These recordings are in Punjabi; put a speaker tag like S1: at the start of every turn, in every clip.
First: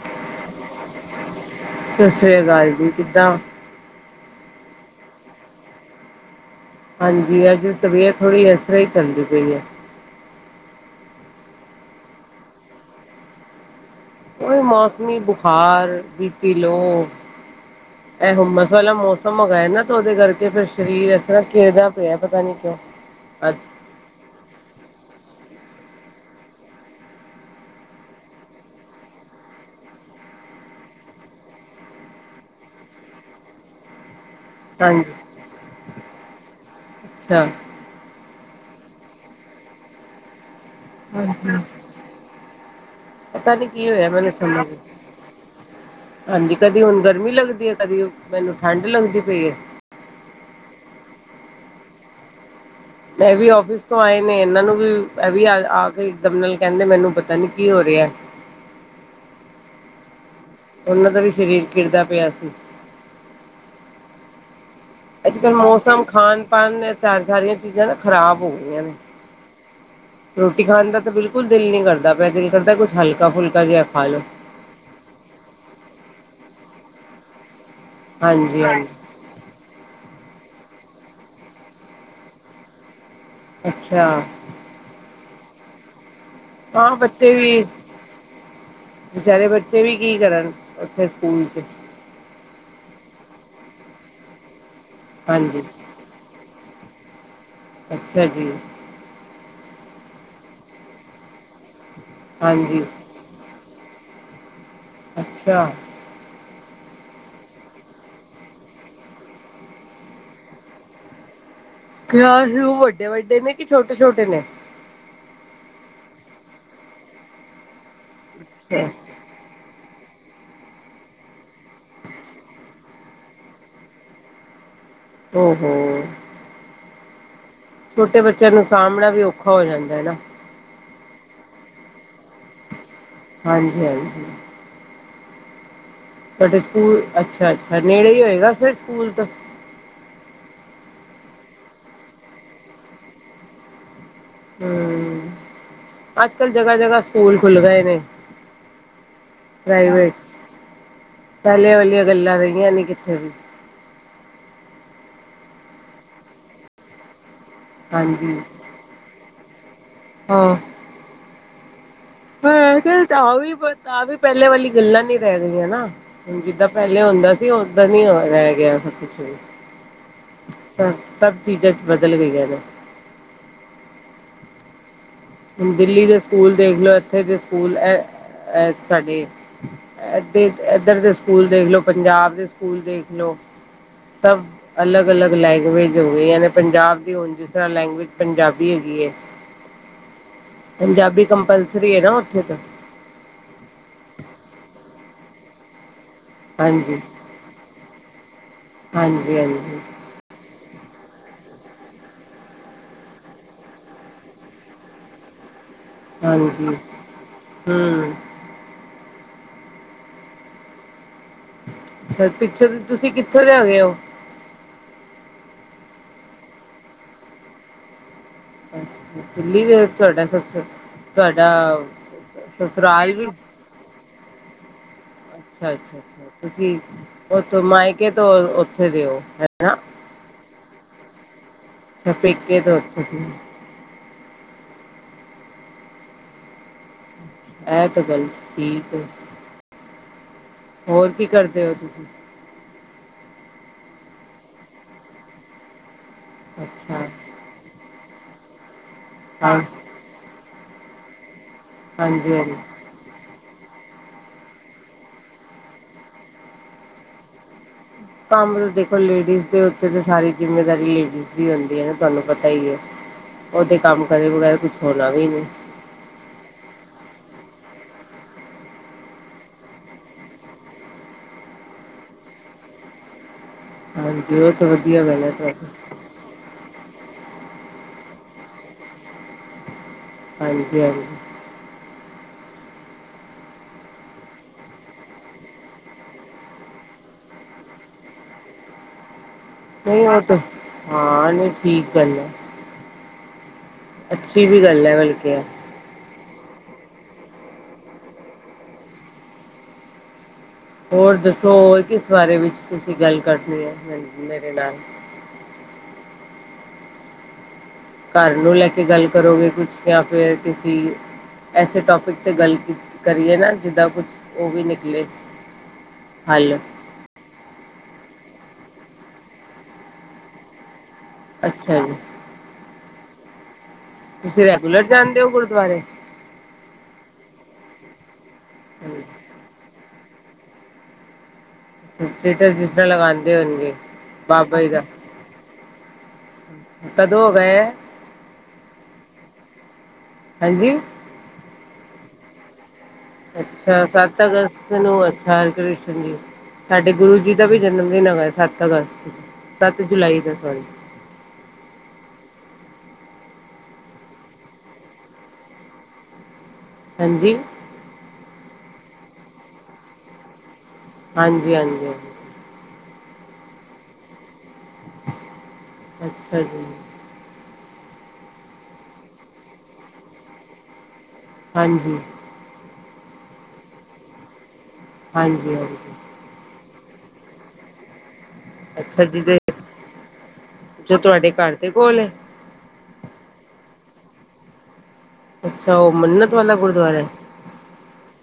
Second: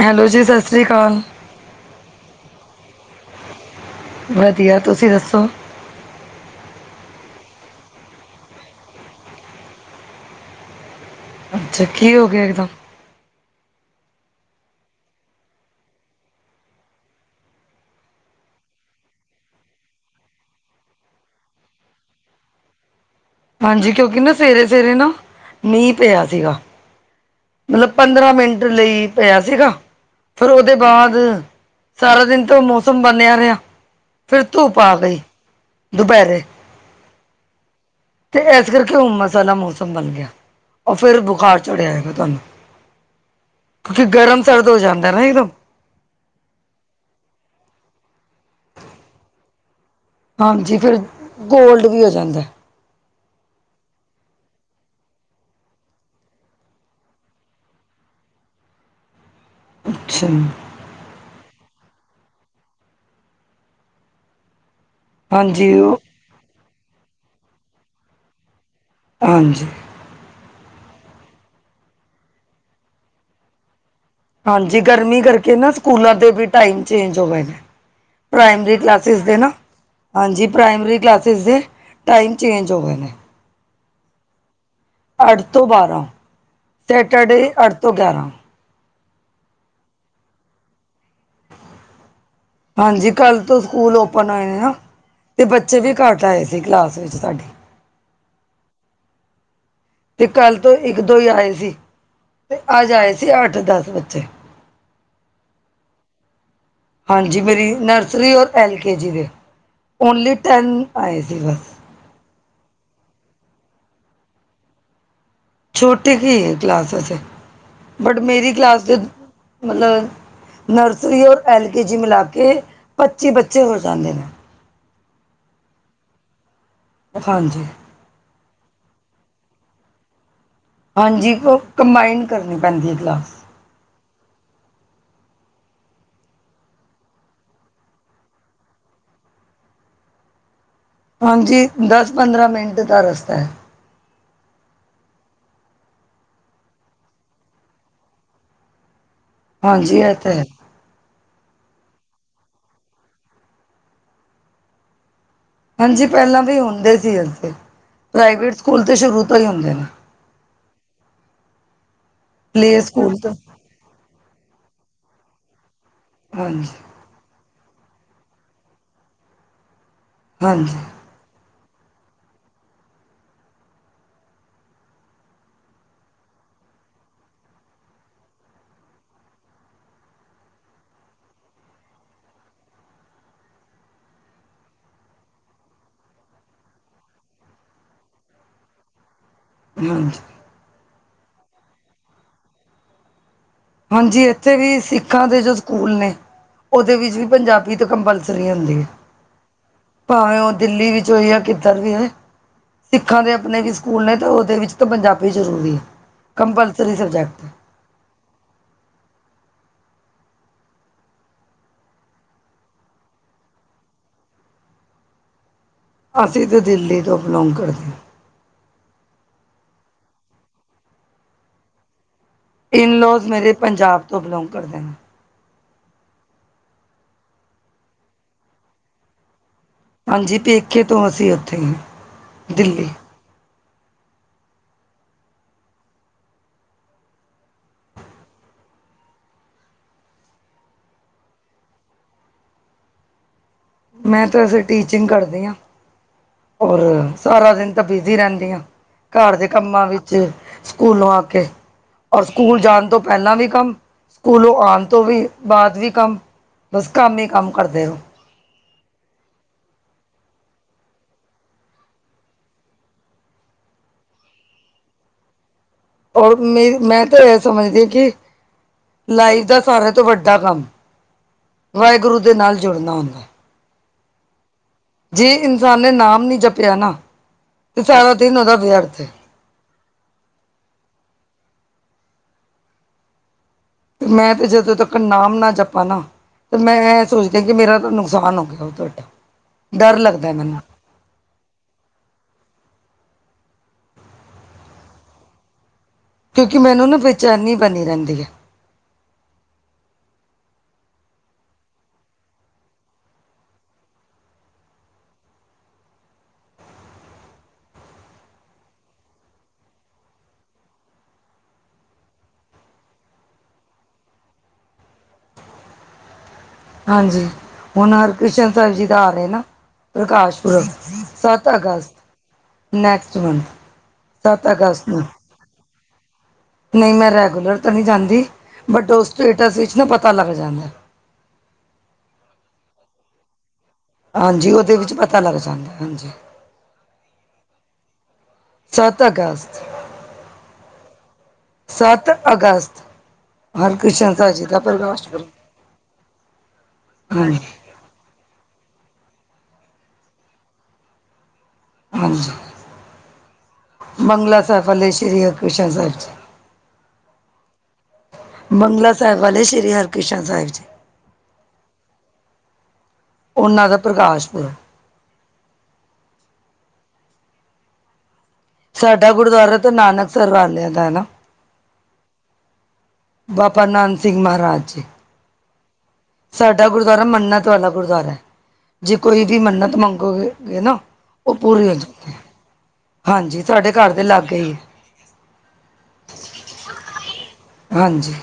S1: ਹੈਲੋ ਜੀ ਸਤਿ ਸ਼੍ਰੀ ਅਕਾਲ
S2: ਸਤਿ ਸ੍ਰੀ ਅਕਾਲ ਜੀ ਕਿੱਦਾ?
S1: ਵਧੀਆ ਤੁਸੀ ਦੱਸੋ?
S2: ਹਾਂਜੀ ਅੱਜ ਤਬੀਅਤ ਥੋੜੀ ਇਸ ਤਰ੍ਹਾਂ ਹੀ ਚੱਲਦੀ ਪਈ ਏ।
S1: ਅੱਛਾ ਕੀ ਹੋ ਗਿਆ ਇੱਕਦਮ?
S2: ਉਈ ਮੌਸਮੀ ਬੁਖਾਰ ਬੀ ਪੀ ਲੋ।
S1: ਹ [inaudible]
S2: ਇਹ ਹੁੰਮਸ ਵਾਲਾ ਮੌਸਮ ਹੋ ਗਿਆ ਨਾ ਤੇ ਉਹਦੇ ਕਰਕੇ ਫਿਰ ਸਰੀਰ ਇਸ ਤਰ੍ਹਾਂ ਕਿਰਦਾ ਪਿਆ ਪਤਾ ਨੀ ਕਿਉਂ। ਆ
S1: ਹਾਂਜੀ ਕਿਉਂਕਿ ਨਾ ਸਵੇਰੇ ਸਵੇਰੇ ਨਾ ਮੀਂਹ ਪਿਆ ਸੀਗਾ। ਮਤਲਬ ਪੰਦਰਾਂ ਮਿੰਟ ਲਈ ਪਿਆ ਸੀਗਾ। ਫਿਰ ਉਹਦੇ ਬਾਅਦ ਸਾਰਾ ਦਿਨ ਤਾਂ ਮੌਸਮ ਬਣਿਆ ਰਿਹਾ। ਫਿਰ ਧੂੱਪ ਆ
S2: ਹਾਂਜੀ
S1: ਗਈ ਦੁਪਹਿਰੇ।
S2: ਅੱਛਾ
S1: ਤੇ ਇਸ ਕਰਕੇ ਉਮਸ ਵਾਲਾ ਮੌਸਮ ਬਣ ਗਿਆ ਉਹ ਫਿਰ ਬੁਖਾਰ ਚੜਿਆਏਗਾ।
S2: ਪਤਾ ਨੀ ਕੀ ਹੋਇਆ ਮੈਨੂੰ
S1: ਗਰਮ
S2: ਸਮਝ
S1: ਸਰਦ ਹੋ ਜਾਂਦਾ ਨਾ ਇੱਕਦਮ
S2: ਹਾਂਜੀ ਕਦੀ ਹੁਣ ਗਰਮੀ ਲੱਗਦੀ ਹੈ ਕਦੀ ਮੈਨੂੰ ਠੰਢ ਲੱਗਦੀ ਪਈ
S1: ਹਾਂਜੀ ਫਿਰ ਗੋਲਡ ਵੀ ਹੋ ਜਾਂਦਾ
S2: ਇਹ ਵੀ ਆਫਿਸ ਤੋਂ ਆਏ ਨੇ ਇਹਨਾਂ ਨੂੰ ਵੀ ਇਹ ਵੀ ਆ ਕੇ ਇਕਦਮ ਨਾਲ ਕਹਿੰਦੇ ਮੈਨੂੰ ਪਤਾ ਨੀ ਕੀ ਹੋ ਰਿਹਾ
S1: ਅੱਛਾ ਜ
S2: ਉਹਨਾਂ ਦਾ ਵੀ ਸਰੀਰ ਕਿਰਦਾ ਪਿਆ ਸੀ ਅੱਜ ਕੱਲ੍ਹ
S1: ਹਾਂਜੀ ਉਹ
S2: ਮੌਸਮ ਖਾਾਨ ਪਣ ਸਾਰੀਆਂ ਚੀਜ਼ਾਂ ਨਾ ਖ਼ਰਾਬ ਹੋ ਗਈਆਂ ਨੇ
S1: ਹਾਂਜੀ
S2: ਰੋਟੀ ਖਾਣ ਦਾ ਤਾਂ ਬਿਲਕੁਲ ਦਿਲ ਨੀ ਕਰਦਾ ਪਿਆ ਦਿਲ ਕਰਦਾ ਕੁਛ ਹਲਕਾ ਫੁਲਕਾ ਜਿਹਾ ਖਾ ਲੋ
S1: ਹਾਂਜੀ ਗਰਮੀ ਕਰਕੇ ਨਾ ਸਕੂਲਾਂ ਦੇ ਵੀ ਟਾਈਮ ਚੇਂਜ ਹੋ ਗਏ ਨੇ
S2: ਹਾਂਜੀ
S1: ਪ੍ਰਮਰੀ ਕਲਾ
S2: ਹਾਂਜੀ
S1: ਕਲਾਸਿਸ ਦੇ ਨਾ ਹਾਂਜੀ ਪ੍ਰਾਇਮਰੀ ਕਲਾਸਿਸ ਦੇ ਟਾਈਮ ਚੇਂਜ ਹੋ ਗਏ ਨੇ
S2: ਅੱਛਾ
S1: ਅੱਠ ਤੋਂ ਬਾਰਾਂ
S2: ਹਾਂ ਬੱਚੇ
S1: ਸੈਟਰਡੇ
S2: ਵੀ
S1: ਅੱਠ ਤੋਂ ਗਿਆਰਾਂ
S2: ਵਿਚਾਰੇ ਬੱਚੇ ਵੀ ਕੀ ਕਰਨ ਉੱਥੇ ਸਕੂਲ 'ਚ
S1: ਹਾਂਜੀ ਕੱਲ੍ਹ ਤੋਂ ਸਕੂਲ ਓਪਨ ਹੋਏ ਨਾ ਤੇ
S2: ਹਾਂਜੀ
S1: ਬੱਚੇ ਵੀ ਘੱਟ ਆਏ ਸੀ ਕਲਾਸ ਵਿੱਚ ਸਾਡੀ।
S2: ਅੱਛਾ ਜੀ
S1: ਤੇ ਕੱਲ੍ਹ ਤੋਂ ਇੱਕ ਦੋ ਹੀ ਆਏ ਸੀ ਤੇ
S2: ਹਾਂਜੀ
S1: ਅੱਜ ਆਏ ਸੀ ਅੱਠ ਦਸ ਬੱਚੇ।
S2: ਅੱਛਾ
S1: ਹਾਂਜੀ ਮੇਰੀ ਨਰਸਰੀ ਔਰ ਐਲ ਕੇ ਜੀ ਦੇ ਓਨਲੀ ਟੈਨ ਆਏ ਸੀ ਬਸ।
S2: ਵੱਡੇ ਵੱਡੇ ਨੇ ਕਿ ਛੋਟੇ ਛੋਟੇ ਨੇ
S1: ਛੋਟੀ ਕੀ ਹੈ ਕਲਾਸ ਅਸੀ ਬਟ ਮੇਰੀ
S2: ਅੱਛਾ
S1: ਕਲਾਸ ਦੇ ਮਤਲਬ ਨਰਸਰੀ ਔਰ ਐਲ ਕੇ ਜੀ ਮਿਲਾ ਕੇ ਪੱਚੀ ਬੱਚੇ ਹੋ ਜਾਂਦੇ ਨੇ
S2: ਹਮ ਹਮ
S1: ਹਾਂਜੀ
S2: ਛੋਟੇ ਬੱਚਿਆਂ ਨੂੰ ਸਾਂਭਣਾ ਵੀ ਔਖਾ ਹੋ ਜਾਂਦਾ ਹੈ ਨਾ
S1: ਹਾਂਜੀ ਕੰਬਾਈਨ ਕਰਨੀ ਪੈਂਦੀ ਹੈ ਕਲਾਸ
S2: ਹਾਂਜੀ ਹਾਂਜੀ ਬਟ ਸਕੂਲ ਅੱਛਾ ਅੱਛਾ ਨੇੜੇ ਹੀ ਹੋਏਗਾ ਫ ਸਕੂਲ ਤਾਂ
S1: ਹਾਂਜੀ ਦਸ ਪੰਦਰਾਂ ਮਿੰਟ ਦਾ ਰਸਤਾ ਹੈ
S2: ਹਮ ਅੱਜ ਕੱਲ ਜਗ੍ਹਾ ਜਗ੍ਹਾ ਸਕੂਲ ਖੁੱਲ ਗਏ ਨੇ
S1: ਹਾਂਜੀ
S2: ਪ੍ਰਾਈਵੇਟ
S1: ਇਹ ਤਾਂ ਹੈ
S2: ਪਹਿਲਿਆਂ ਵਾਲੀਆਂ ਗੱਲਾਂ ਰਹੀਆਂ ਨੀ ਕਿੱਥੇ ਵੀ
S1: ਹਾਂਜੀ ਪਹਿਲਾਂ ਵੀ ਹੁੰਦੇ ਸੀ
S2: ਹਾਂਜੀ।
S1: ਇਵੇ ਸਕੂਲ ਤੇ ਸ਼ੁਰੂ ਤੋਂ ਹੀ ਹੁੰਦੇ ਨੇ
S2: ਹਾਂ
S1: ਪਲੇ
S2: ਹ
S1: ਸਕੂਲ
S2: ਆ
S1: ਤੋਂ
S2: ਵੀ ਆ ਵੀ ਪਹਿਲੇ ਵਾਲੀ ਗੱਲਾਂ ਨੀ ਰਹਿ ਗਈਆਂ ਨਾ ਹੁਣ
S1: ਹਾਂਜੀ
S2: ਜਿੱਦਾਂ ਪਹਿ ਹੁੰਦਾ ਸੀ ਓਦਾਂ ਨ ਰਹਿ ਗਿਆ ਸਭ ਕੁਛ ਵੀ
S1: ਹਾਂਜੀ
S2: ਸਭ ਚੀਜ਼ਾਂ ਚ ਬਦਲ ਗਈਆਂ ਦਿੱਲੀ ਦੇ ਸਕੂਲ ਦੇਖ ਲ ਇੱਥੇ ਦੇ ਸਕੂਲ ਸਾਡੇ ਇ ਇਏਧਰ ਦੇ ਸਕੂਲ ਦੇਖਲੋ ਪੰਜਾਬ ਦੇ ਸਕੂਲ ਦੇਖਲੋ ਸਭ ਅਲੱਗ ਅਲੱਗ ਲੈਂਗੁਏਜ ਹੋ ਗਈ ਯਾਨੀ ਪੰਜਾਬ ਦੀ ਹੁਣ ਜਿਸ ਤਰ੍ਹਾਂ ਲੈਂਗੁਏਜ ਪੰਜਾਬੀ ਹੈਗੀ ਹੈ
S1: ਹ
S2: ਪੰਜਾਬੀ ਕੰਪਲਸਰੀ ਹੈ ਨਾ ਉੱਥੇ ਤਾਂ
S1: ਹਾਂਜੀ ਇੱਥੇ ਵੀ ਸਿੱਖਾਂ ਦੇ ਜੋ ਸਕੂਲ ਨੇ ਉਹਦੇ
S2: ਹਾਂਜੀ,
S1: ਵਿੱਚ ਵੀ ਪੰਜਾਬੀ ਤਾਂ ਕੰਪਲਸਰੀ ਹੁੰਦੀ
S2: ਹਾਂਜੀ ਹਾਂਜੀ
S1: ਭਾਵੇਂ ਉਹ ਦਿੱਲੀ ਵਿੱਚ ਹੋਈ ਜਾਂ ਕਿੱਧਰ ਵੀ ਹੋਏ ਸਿੱਖਾਂ ਦੇ ਆਪਣੇ ਵੀ ਸਕੂਲ ਨੇ ਅਤੇ ਉਹਦੇ ਵਿੱਚ ਤਾਂ ਪੰਜਾਬੀ ਜ਼ਰੂਰੀ ਹੈ
S2: ਹਾਂਜੀ
S1: ਕੰਪਲਸਰੀ ਸਬਜੈਕਟ
S2: ਹਮ ਅ ਪਿੱਛੇ ਤੁਸੀਂ ਕਿੱਥੋਂ ਦੇ ਆ ਗਏ ਹੋ
S1: ਅਸੀਂ ਤਾਂ ਦਿੱਲੀ ਤੋਂ ਬਿਲੋਂਗ ਕਰਦੇਾਂ
S2: ਦਿੱਲੀ ਤੇ ਵੇ ਤੁਹਾਡਾ ਸੱਸ ਤੁਹਾਡਾ ਸਸੁਰਾਲ ਵੀ
S1: ਇਨਲੋਜ਼ ਮੇਰੇ ਪੰਜਾਬ ਤੋਂ ਬਿਲੋਂਗ ਕਰਦੇ ਨੇ
S2: ਅੱਛਾ, ਅੱਛਾ, ਅੱਛਾ ਤੁਸੀਂ ਉਥੋਂ ਮਾਇਕੇ ਤੋਂ ਉੱਥੇ ਦਿਓ ਹਨ
S1: ਹਾਂਜੀ ਪੇਕੇ ਤੋਂ ਅਸੀਂ ਉੱਥੇ
S2: ਤਾਂ ਪੇਕੇ ਤੋਂ
S1: ਦਿੱਲੀ
S2: ਉਥੋਂ ਦੀ ਇਹ ਤਾਂ ਗੱਲ ਠੀਕ ਐ ਹੋਰ ਕੀ ਕਰਦੇ ਹੋ ਤੁਸੀਂ?
S1: ਮੈਂ ਤਾਂ ਵਸੇ ਟੀਚਿੰਗ ਕਰਦੀ ਹਾਂ ਔਰ
S2: ਅੱਛਾ
S1: ਸਾਰਾ ਦਿਨ ਤਾਂ ਬਿਜੀ ਰਹਿੰਦੀ ਆ ਘਰ ਦੇ
S2: ਹਾਂ
S1: ਕੰਮਾਂ ਵਿੱਚ ਸਕੂਲੋਂ ਆ ਕੇ ਔਰ
S2: ਹਾਂਜੀ ਹਾਂਜੀ
S1: ਸਕੂਲ ਜਾਣ ਤੋਂ ਪਹਿਲਾਂ ਵੀ ਕੰਮ, ਸਕੂਲ ਆਣ ਤੋਂ ਵੀ ਬਾਅਦ ਵੀ ਕੰਮ ਬਸ ਕੰਮ ਹੀ ਕੰਮ ਕਰਦੇ ਰੋ
S2: ਕੰਮ ਤਾਂ ਦੇਖੋ ਲੇਡੀਜ਼ ਦੇ ਉੱਤੇ ਤਾਂ ਸਾਰੀ ਜਿੰਮੇਦਾਰੀ ਦਿਤੀ ਦੀ ਹੁੰਦੀ ਹੈ, ਨਾ ਤੁਹਾਨੂੰ ਪਤਾ ਹੀ ਹੈ। ਓਦੇ ਕੰਮ ਕਰੇ ਵਗੈਰਾ, ਕੁਛ ਹੋਣਾ ਵੀ ਨੀ
S1: ਔਰ ਮੇ ਮੈਂ ਤਾਂ ਇਹ ਸਮਝਦੀ ਹਾਂ ਕਿ ਲਾਈਫ ਦਾ ਸਾਰਿਆਂ ਤੋਂ ਵੱਡਾ ਕੰਮ, ਵਾਹਿਗੁਰੂ ਦੇ ਨਾਲ ਜੁੜਨਾ ਹੁੰਦਾ।
S2: ਹਾਂਜੀ ਬਹੁਤ ਵਧੀਆ, ਗੱਲ
S1: ਜੇ
S2: ਹੈ ਤੁਹਾਡੀ
S1: ਇਨਸਾਨ ਨੇ ਨਾਮ ਨੀ ਜਪਿਆ ਨਾ, ਤੇ ਸਾਰਾ ਦਿਨ ਉਹਦਾ ਵਿਅਰਥ ਹੈ।
S2: ਹਾਂਜੀ-ਹਾਂਜੀ,
S1: ਮੈਂ ਤਾਂ ਜਦੋਂ ਤੱਕ ਨਾਮ ਨਾ ਜਪਾ ਨਾ, ਤੇ ਮੈਂ ਸੋਚਦੀ ਕਿ ਮੇਰਾ ਤਾਂ ਨੁਕਸਾਨ ਹੋ ਗਿਆ, ਬਹੁਤ ਵੰਡਾ
S2: ਨਹੀਂ ਆ, ਹਾਂ ਨਹੀਂ ਠੀਕ ਗੱਲ ਹੈ। ਅੱਛੀ ਵੀ ਗੱਲ ਹੈ ਬਲਕਿ
S1: ਕਿਉਂਕਿ ਮੈਨੂੰ ਨਾ ਬੇਚੈਨੀ ਬਣੀ ਰਹਿੰਦੀ ਹੈ।
S2: ਹੋਰ ਦੱਸੋ? ਹੋਰ ਕਿਸ ਬਾਰੇ ਵਿੱਚ ਤੁਸੀਂ ਗੱਲ ਕਰਨੀ ਐ, ਮੇਰੇ ਨਾਲ ਘਰ ਨੂੰ ਲੈ ਕੇ ਗੱਲ ਕਰੋਗੇ, ਕੁਛ ਜਾਂ ਫੇਰ ਕਿਸੀ ਐਸੇ ਟੋਪਿਕ ਤੇ ਗੱਲ ਕਰੀਏ, ਨਾ ਜਿੱਦਾਂ ਕੁਛ ਉਹ ਵੀ ਨਿਕਲੇ ਹੈਲੋ,
S1: ਹਾਂਜੀ, ਹੁਣ ਹਰਿਕ੍ਰਿਸ਼ਨ ਸਾਹਿਬ ਜੀ ਦਾ ਆ ਰਹੇ ਨਾ ਪ੍ਰਕਾਸ਼ ਪੁਰਬ ਸੱਤ
S2: ਅੱਛਾ ਜੀ
S1: ਅਗਸਤ ਨੈਕਸਟ ਮੰਥ
S2: ਤੁਸੀਂ
S1: ਸੱਤ
S2: ਰੈਗੂਲਰ
S1: ਅਗਸਤ ਨੂੰ
S2: ਜਾਂਦੇ ਹੋ ਗੁਰਦੁਆਰੇ?
S1: ਨਹੀਂ ਮੈਂ ਰੈਗੂਲਰ ਤਾਂ ਨਹੀਂ ਜਾਂਦੀ, ਬਟ ਉਹ
S2: ਅੱਛਾ
S1: ਸਟੇਟਸ ਵਿੱਚ ਨਾ ਪਤਾ ਲੱਗ ਜਾਂਦਾ।
S2: ਸਟੇਟਸ ਜਿਸ ਤਰ੍ਹਾਂ ਲਗਾਦੇ ਹੋਣਗੇ।
S1: ਹਾਂਜੀ,
S2: ਬਾਬਾ ਜੀ
S1: ਉਹਦੇ
S2: ਦਾ
S1: ਵਿੱਚ ਪਤਾ ਲੱਗ ਜਾਂਦਾ ਹਾਂਜੀ।
S2: ਕਦੋਂ ਹੋ ਗਏ ਹੈ
S1: ਸੱਤ ਅਗਸਤ।
S2: ਹੈ ਜੀ।
S1: ਸੱਤ ਅਗਸਤ।
S2: ਅੱਛਾ
S1: ਹਰਿਕ੍ਰਿਸ਼ਨ
S2: ਸੱਤ
S1: ਸਾਹਿਬ ਜੀ ਦਾ
S2: ਅਗਸਤ ਨੂੰ,
S1: ਪ੍ਰਕਾਸ਼ ਪੁਰਬ
S2: ਅੱਛਾ ਹਰ ਕ੍ਰਿਸ਼ਨ ਜੀ ਸਾਡੇ ਗੁਰੂ ਜੀ
S1: ਹਾਂਜੀ
S2: ਦਾ ਵੀ ਜਨਮ ਦਿਨ ਆ ਸੱਤ ਅਗਸਤ ਸੱਤ ਜੁਲਾਈ ਦਾ ਸੋਰੀ
S1: ਹਾਂਜੀ, ਬਗਲਾ ਸਾਹਿਬ ਫਲੇੇ ਸ਼੍ਰੀ ਹਰਕ੍ਰਿਸ਼ਨ ਸਾਹਿਬ ਜੀ।
S2: ਹਾਂਜੀ,
S1: ਬੰਗਲਾ ਸਾਹਿਬ ਵਾਲੇ ਸ਼੍ਰੀ ਹਰਿਕ੍ਰਿਸ਼ਨ ਸਾਹਿਬ ਜੀ।
S2: ਹਾਂਜੀ, ਹਾਂਜੀ।
S1: ਉਹਨਾਂ ਦਾ ਪ੍ਰਕਾਸ ਪੂਰਬ,
S2: ਅੱਛਾ ਜੀ।
S1: ਸਾਡਾ ਗੁਰਦੁਆਰਾ ਤੋਂ ਨਾਨਕਸਰ ਵਾਲਿਆਂ ਦਾ ਹੈ ਨਾ
S2: ਹਾਂਜੀ।
S1: ਬਾਬਾ ਨੰਦ ਸਿੰਘ ਮਹਾਰਾਜ ਜੀ।
S2: ਹਾਜੀ, ਹਾਂਜੀ।
S1: ਸਾਡਾ ਗੁਰਦੁਆਰਾ ਮੰਨਤ ਵਾਲਾ ਗੁਰਦੁਆਰਾ। ਜੇ
S2: ਅੱਛਾ
S1: ਕੋਈ
S2: ਜਿਹਦੇ
S1: ਵੀ ਮੰਨਤ ਮੰਗੋ, ਨਾ
S2: ਜੋ ਤੁਹਾਡੇ
S1: ਉਹ
S2: ਘਰ
S1: ਪੂਰੀ
S2: ਦੇ
S1: ਹੋ
S2: ਕੋਲ
S1: ਜਾਂਦੀ ਹੈ। ਹਾਂਜੀ, ਤੁਹਾਡੇ ਘਰ ਦੇ ਲਾਗੇ ਹੀ
S2: ਅੱਛਾ, ਉਹ ਮੰਨਤ ਵਾਲਾ ਗੁਰਦੁਆਰਾ ਹੈ।
S1: ਹੈ ਹਾਂਜੀ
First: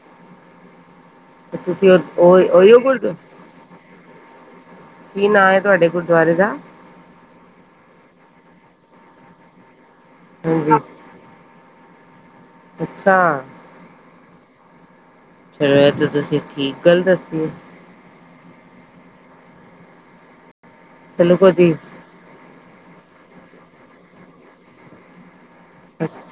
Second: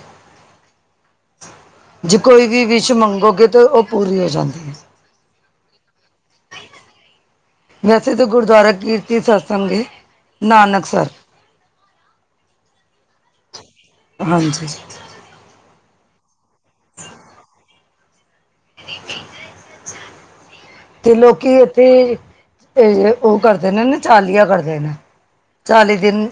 S2: ਤੁਸੀਂ
S1: ਜੇ
S2: ਉਹ
S1: ਕੋਈ ਵੀ
S2: ਉਹੀਓ
S1: ਵਿਸ਼
S2: ਗੁਰਦੁਆਰਾ
S1: ਮੰਗੋਗੇ, ਤਾਂ ਉਹ ਪੂਰੀ ਹੋ ਜਾਂਦੀ ਹੈ।
S2: ਕੀ ਨਾਂ ਹੈ, ਤੁਹਾਡੇ ਗੁਰਦੁਆਰੇ ਦਾ?
S1: ਵੈਸੇ ਤਾਂ ਗੁਰਦੁਆਰਾ ਕੀਰਤੀ ਸਤਸੰਗੇ
S2: ਹਾਂਜੀ
S1: ਨਾਨਕਸ
S2: ਅੱਛਾ
S1: ਹਾਂਜੀ
S2: ਚਲੋ ਇਹ ਤਾਂ ਤੁਸੀਂ ਠੀਕ ਗੱਲ ਦੱਸਓ
S1: ਤੇ
S2: ਚਲੋ
S1: ਲੋਕੀ
S2: ਕਦੀ
S1: ਇੱਥੇ ਉਹ ਕਰਦੇ ਨੇ ਨਾ ਚਾਲੀਆ ਕਰਦੇ ਨੇ ਚਾਲੀ ਦਿਨ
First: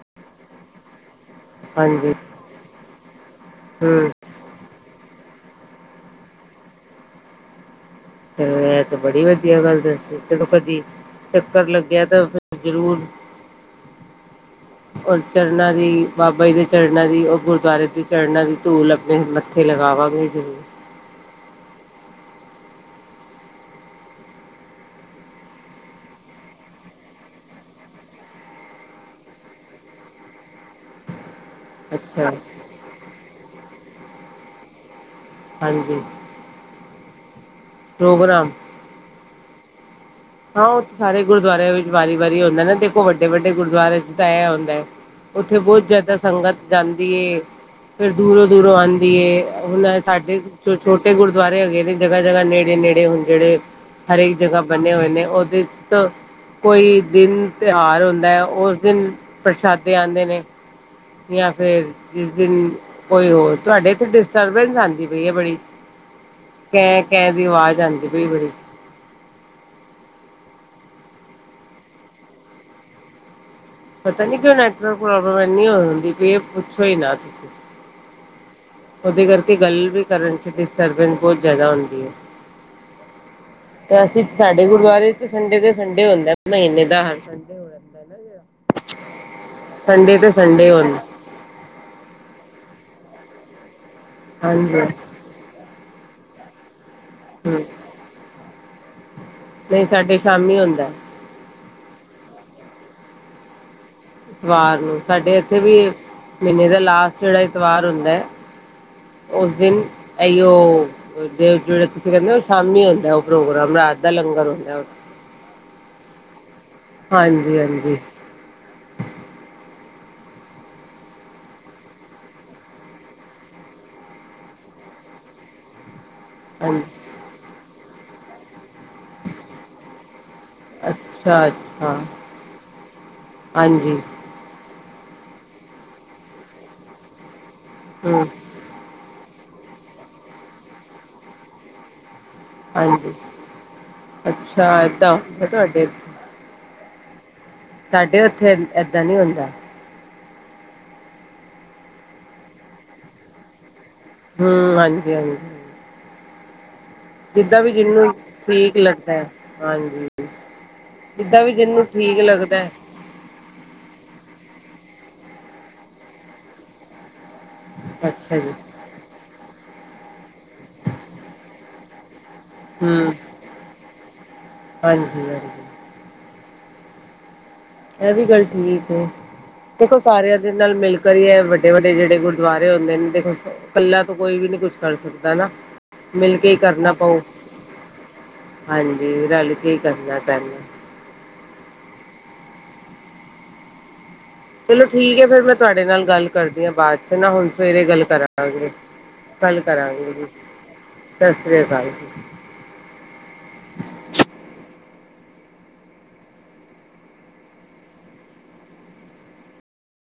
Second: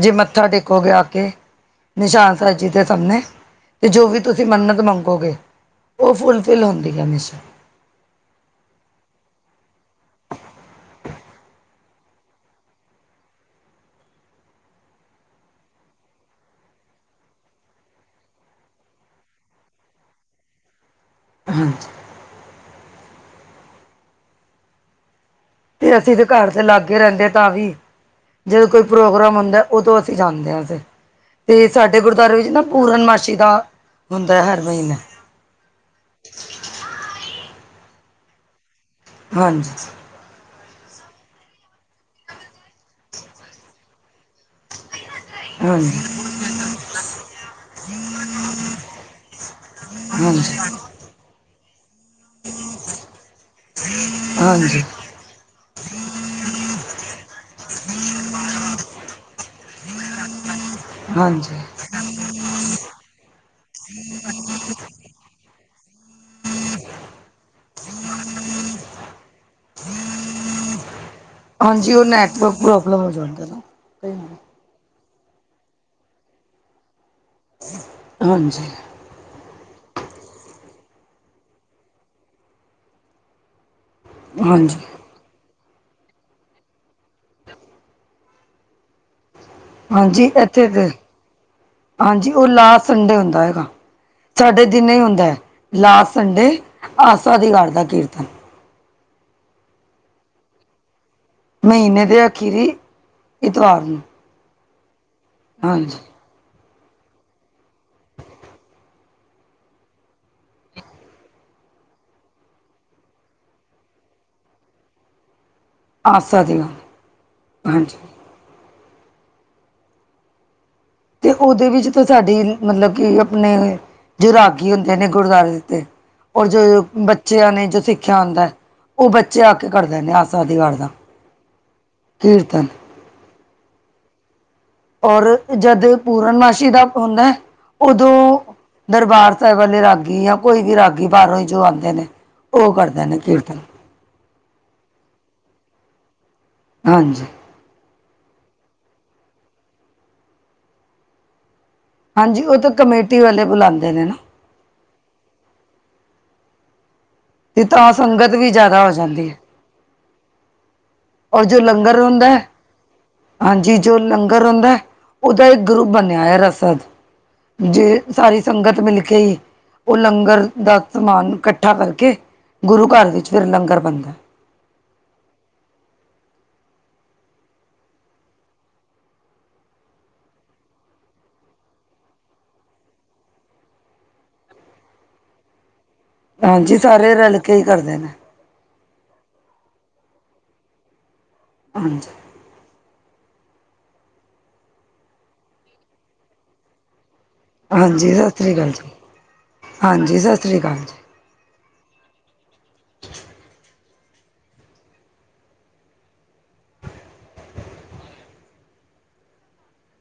S1: ਜੇ ਮੱਥਾ ਟੇਕੋਗੇ ਆ ਕੇ
S2: ਹਾਂਜੀ
S1: ਨਿਸ਼ਾਨ ਸਾਹਿ ਜੀ ਦੇ ਸਮਣੇ ਅਤੇ
S2: ਹੂੰ
S1: ਜੋ ਵੀ ਤੁਸੀਂ ਮੰਨਤ ਮੰਗੋਗੇ ਉਹ ਫੁਲਫਿਲ ਹੁੰਦੀ ਹੈ ਮਸ਼
S2: ਚ ਇਹ ਤੇ ਬੜੀ ਵਧੀਆ ਗੱਲ ਦੱਸ ਜਦੋਂ ਕਦੀ ਚੱਕਰ ਲੱਗਿਆ ਤਾਂ ਫਿਰ ਜਰੂਰ
S1: [inaudible]
S2: ਉਹ ਚਰਨਾਂ ਦੀ ਬਾਬਾ ਜੀ ਦੇ ਚਰਨਾਂ ਦੀ ਉਹ ਗੁਰੂਦੁਆਰੇ ਦੇ ਚਰਨਾਂ ਦੀ ਧੂਲ ਆਪਣੇ ਫਿਰ ਲਗਾਵਾਂ ਗੇ ਜਰੂਰ
S1: ਹਾਂਜੀ। ਤੇ ਅਸੀਂ ਤੇ ਘਰ ਦੇ ਲਾਗੇ ਰਹਿੰਦੇ ਤਾਂ ਵੀ ਜਦੋਂ ਕੋਈ ਪ੍ਰੋਗਰਾਮ ਹੁੰਦਾ ਉਦੋਂ ਅਸੀਂ ਜਾਂਦੇ ਹਾਂ ਫੇਰ ਤੇ ਸਾਡੇ
S2: ਅੱਛਾ
S1: ਗੁਰਦੁਆਰੇ ਵਿੱਚ ਨਾ ਪੂਰਨਮਾਸੀੀ ਦਾ ਹੁੰਦਾ ਹੈ ਹਰ ਮਹੀਨੇ
S2: ਹਾਂਜੀ। ਪ੍ਰੋਗਰਾਮ
S1: ਹਾਂਜੀ
S2: ਹਾਂ ਉਹ ਸਾਰੇ ਗੁਰਦੁਆਰਿਆਂ ਵਿੱਚ ਵਾਰੀ ਵਾਰੀ ਹੁੰਦਾ ਨਾ ਦੇਖੋ ਵੱਡੇ ਵੱਡੇ ਗੁਰਦੁਆਰੇ ਚ ਤਾਂ ਇਹ ਹੁੰਦਾ ਹੈ ਉੱਥੇ ਬਹੁਤ ਜਿਆਦਾ
S1: ਹਾਂਜੀ
S2: ਸੰਗਤ ਜਾਂਦੀ ਫੇਰ ਦੂਰੋਂ ਦੂਰੋਂ ਆਉਂਦੀ ਏ ਹੁਣ ਸਾਡੇ
S1: ਹਾਂਜੀ
S2: ਛੋਟੇ ਗੁਰਦੁਆਰੇ ਹੈਗੇ ਨੇ ਜਗ੍ਹਾ ਜਗ੍ਹਾ ਨੇੜੇ ਨੇੜ ਹੁਣ ਜਿਹੜੇ ਹਰੇਕ ਜਗ੍ਹਾ
S1: ਹਾਂਜੀ
S2: ਬਣਿਆ ਹੋਇ ਉਹਦੇ ਚ ਕੋਈ ਦਿਨ ਤਿਉਹਾਰ ਹੁੰਦਾ ਹੈ ਉਸ ਦਿਨ ਪ੍ਰਸ਼ਾਦੇ ਆਉਂਦੇ ਨੇ ਜਾਂ
S1: ਹਾਂਜੀ
S2: ਫੇਿਰ ਜਿਸ ਦਿਨ ਕੋਈ ਹੋਰ ਤੁਹਾਡੇ ਤੇ ਡਿਸਟਰਬੈਂਸ ਆਉਂਦੀ ਪਈ ਹੈ ਬੜੀ ਕੈਂ ਕਹਿ ਦੀ ਆਵਾਜ਼ ਆਉਂਦੀ ਪਈ ਬੜੀ
S1: ਹਾਂਜੀ ਉਹ ਨੈਟਵਰਕ ਪ੍ਰੋਬਲਮ ਹੋ ਜਾਂਦਾ ਨਾ ਕਈ
S2: ਪਤਾ ਨੀ
S1: ਵਾਰ
S2: ਕਿ ਨੈਟਵਰਕ ਪ੍ਰੋਬਲਮ ਐੰਨੀ ਹੋ ਹੁੰਦੀ ਇਹ ਪੁੱਛੋ ਹੀ ਨਾ ਤੁਸੀਂ
S1: ਹਾਂਜੀ
S2: ਉਹਦੇ ਕਰਕੇ ਗੱਲ ਵੀ ਕਰਨ ਚ ਡਿਸਟਰਬੈਂਸ ਬਹੁਤ ਜਿਆਦਾ ਹੁੰਦੀ ਹੈ ਤੇ ਅਸੀਂ ਸਾਡੇ
S1: ਹਾਂਜੀ
S2: ਗੁਰਦੁਆਰੇ ਸੰਡੇ ਦੇ ਸੰਡੇ ਹੁੰਦਾ ਮਹੀਨੇ ਦਾ ਹਰ ਸੰਡੇ ਹੋ ਜਾਂਦਾ ਨਾ ਜਿੜਾ ਸੰਡੇ
S1: ਹਾਂਜੀ
S2: ਤੇ
S1: ਇੱਥੇ
S2: ਸੰਡੇ
S1: ਤੇ ਹਾਂਜੀ ਉਹ ਲਾਸਟ ਸੰਡੇ ਹੁੰਦਾ ਹੈਗਾ ਸਾਡੇ
S2: ਹਾਂਜੀ
S1: ਦਿਨ ਹੀ ਹੁੰਦਾ ਹੈ ਲਾਸਟ ਸੰਡੇ ਆਸਵਾਦੀ ਕਰਾਰ ਦਾ ਕੀਰਤਨ
S2: ਨਹੀਂ ਸਾਡੇ ਸ਼ਾਮੀ ਹੁੰਦਾ
S1: ਮਹੀਨੇ ਦੇ ਅਖੀਰੀ ਇਤਵਾਰ ਨੂੰ
S2: ਤਵਾਰ ਨੂੰ ਸਾਡੇ ਇੱਥੇ ਵੀ
S1: ਹਾਂਜੀ
S2: ਮਹੀਨੇ ਦਾ ਲਾਸਟ ਜਿਹੜਾ ਇਤਵਾਰ ਹੁੰਦਾ ਹੈ ਉਸ ਦਿਨ ਇ ਉਹ ਜਿਹੜਾ ਤੁਸੀਂ ਕਹਿੰਦੇ ਹੋ ਉਹ ਸ਼ਾਮੀ ਹੁੰਦਾ ਉਹ ਪ੍ਰੋਗਰਾਮ ਰਾਤ ਦਾ ਲੰਗਰ ਹੁੰਦਾ
S1: ਆ ਸਧ ਗ
S2: ਹਾਂਜੀ ਹਾਂਜੀ
S1: ਤੇ ਉਹਦੇ ਵਿੱਚ ਤਾਂ ਸਾਡੀ ਮਤਲਬ ਕਿ ਆਪਣੇ ਜੋ ਰਾਗੀ ਹੁੰਦੇ ਨੇ ਗੁਰਦੁਆਰੇਤੇ ਔਰ ਜੋ
S2: ਹਾਂਜੀ
S1: ਬੱਚਿਆਂ ਨੇ ਜੋ ਸਿੱਖਿਆ ਹੁੰਦਾ ਹੈ ਉਹ ਬੱਚੇ ਆ ਕੇ ਕਰ ਦਦੇ ਆਸ ਆਦੀ ਵਾਰ ਦਾ
S2: ਅੱਛਾ-ਅੱਛਾ
S1: ਕੀਰਤਨ
S2: ਹਾਂਜੀ
S1: ਔਰ ਜਦ ਪੂਰਨਮਾਸ਼ੀ ਦਾ ਹੁੰਦਾ ਹੈ ਉਦੋਂ
S2: ਹੂੰ
S1: ਦਰਬਾਰ ਸਾਹਿਬ ਵਾਲੇ ਰਾਗੀ ਯਾ ਕੋਈ ਵੀ ਰਾਗੀ ਬਾਹਰੋਂ ਹੀ ਜੋ ਆਂਦੇ ਨੇ ਉਹ ਕਰਦੇ
S2: ਹਾਂਜੀ,
S1: ਨੇ ਕੀਰਤਨ
S2: ਅੱਛਾ ਏਦਾਂ ਹੁੰਦਾ ਤੁਹਾਡੇਥ।
S1: ਹਾਂਜੀ
S2: ਸਾਡੇ ਉੱਥੇ ਇਏਦਾਂ ਨਹੀਂ ਹੁੰਦਾ।
S1: ਹਾਂਜੀ, ਉਹ ਤਾਂ ਕਮੇਟੀ ਵਾਲੇ ਬੁਲਾਉਂਦੇ ਨੇ ਨਾ।
S2: ਹਮ, ਹਾਂਜੀ ਹਾਂਜੀ। ਜਿੱਦਾਂ
S1: ਤੇ
S2: ਵੀ
S1: ਤਾਂ
S2: ਜਿਹਨੂੰ
S1: ਸੰਗਤ ਵੀ
S2: ਠੀਕ
S1: ਜ਼ਿਆਦਾ ਹੋ
S2: ਲੱਗਦਾ
S1: ਜਾਂਦੀ
S2: ਹੈ, ਹਾਂਜੀ। ਜਿੱਦਾਂ
S1: ਔਰ
S2: ਵੀ
S1: ਜੋ
S2: ਜਿਹਨੂੰ
S1: ਲੰਗਰ
S2: ਠੀਕ
S1: ਹੁੰਦਾ ਹੈ
S2: ਲੱਗਦਾ।
S1: ਹਾਂਜੀ, ਜੋ ਲੰਗਰ ਹੁੰਦਾ, ਉਹਦਾ ਇੱਕ ਗਰੁੱਪ ਬਣਿਆ ਹੈ- ਰਸਦ। ਜੇ
S2: ਅੱਛਾ
S1: ਸਾਰੀ
S2: ਜੀ
S1: ਸੰਗਤ ਮਿਲ ਕੇ ਹੀ ਉਹ ਲੰਗਰ ਦਾ ਸਮਾਨ ਇਕੱਠਾ ਕਰਕੇ ਗੁਰੂ-ਘਰ
S2: ਹੂੰ
S1: ਵਿੱਚ ਫਿਰ ਲੰਗਰ ਬਣਦਾ।
S2: ਹਾਂਜੀ ਹਾਂਜੀ। ਇਹ ਵੀ ਗੱਲ ਠੀਕ ਹੈ। ਦੇਖੋ ਸਾਰਿਆਂ ਦੇ ਨਾਲ ਮਿਲ ਕਰੀਏ ਵੱਡੇ ਵੱਡੇ ਜਿਹੜੇ ਗੁਰਦੁਆਰੇ ਹੁੰਦੇ ਨੇ ਦੇਖੋ ਕੱਲਾ ਤੋਂ ਕੋਈ ਵੀ ਨੀ ਕੁਛ ਕਰ ਸਕਦਾ ਨਾ ਮਿਲ ਕੇ ਹੀ
S1: ਹਾਂਜੀ
S2: ਕਰਨਾ
S1: ਸਾਰੇ
S2: ਪਊ
S1: ਰਲ ਕੇ ਹੀ ਕਰਦੇ ਨੇ
S2: ਹਾਂਜੀ ਰਲ ਕੀ ਕਰਨਾ ਪੈੂੰ
S1: ਹਾਂਜੀ
S2: ਚਲੋ ਠੀਕ ਹੈ ਫੇਿਰ ਮੈਂ ਤੁਹਾਡੇ ਨਾਲ ਗੱਲ ਕਰਦੀ ਹਾਂ ਬਾਅਦ ਚ ਨਾ ਹੁਣ ਸਵੇਰੇ ਗੱਲ
S1: ਹਾਂਜੀ ਸਤਿ ਸ੍ਰੀ ਅਕਾਲ
S2: ਕਰਾਂਗੇ
S1: ਜੀ
S2: ਗੱਲ ਕਰਾਂਗੇ
S1: ਹਾਂਜੀ
S2: ਜੀ
S1: ਸਤਿ ਸ੍ਰੀ ਅਕਾਲ ਜੀ
S2: ਸਤਿ ਸ੍ਰੀ ਅਕਾਲ ਜੀ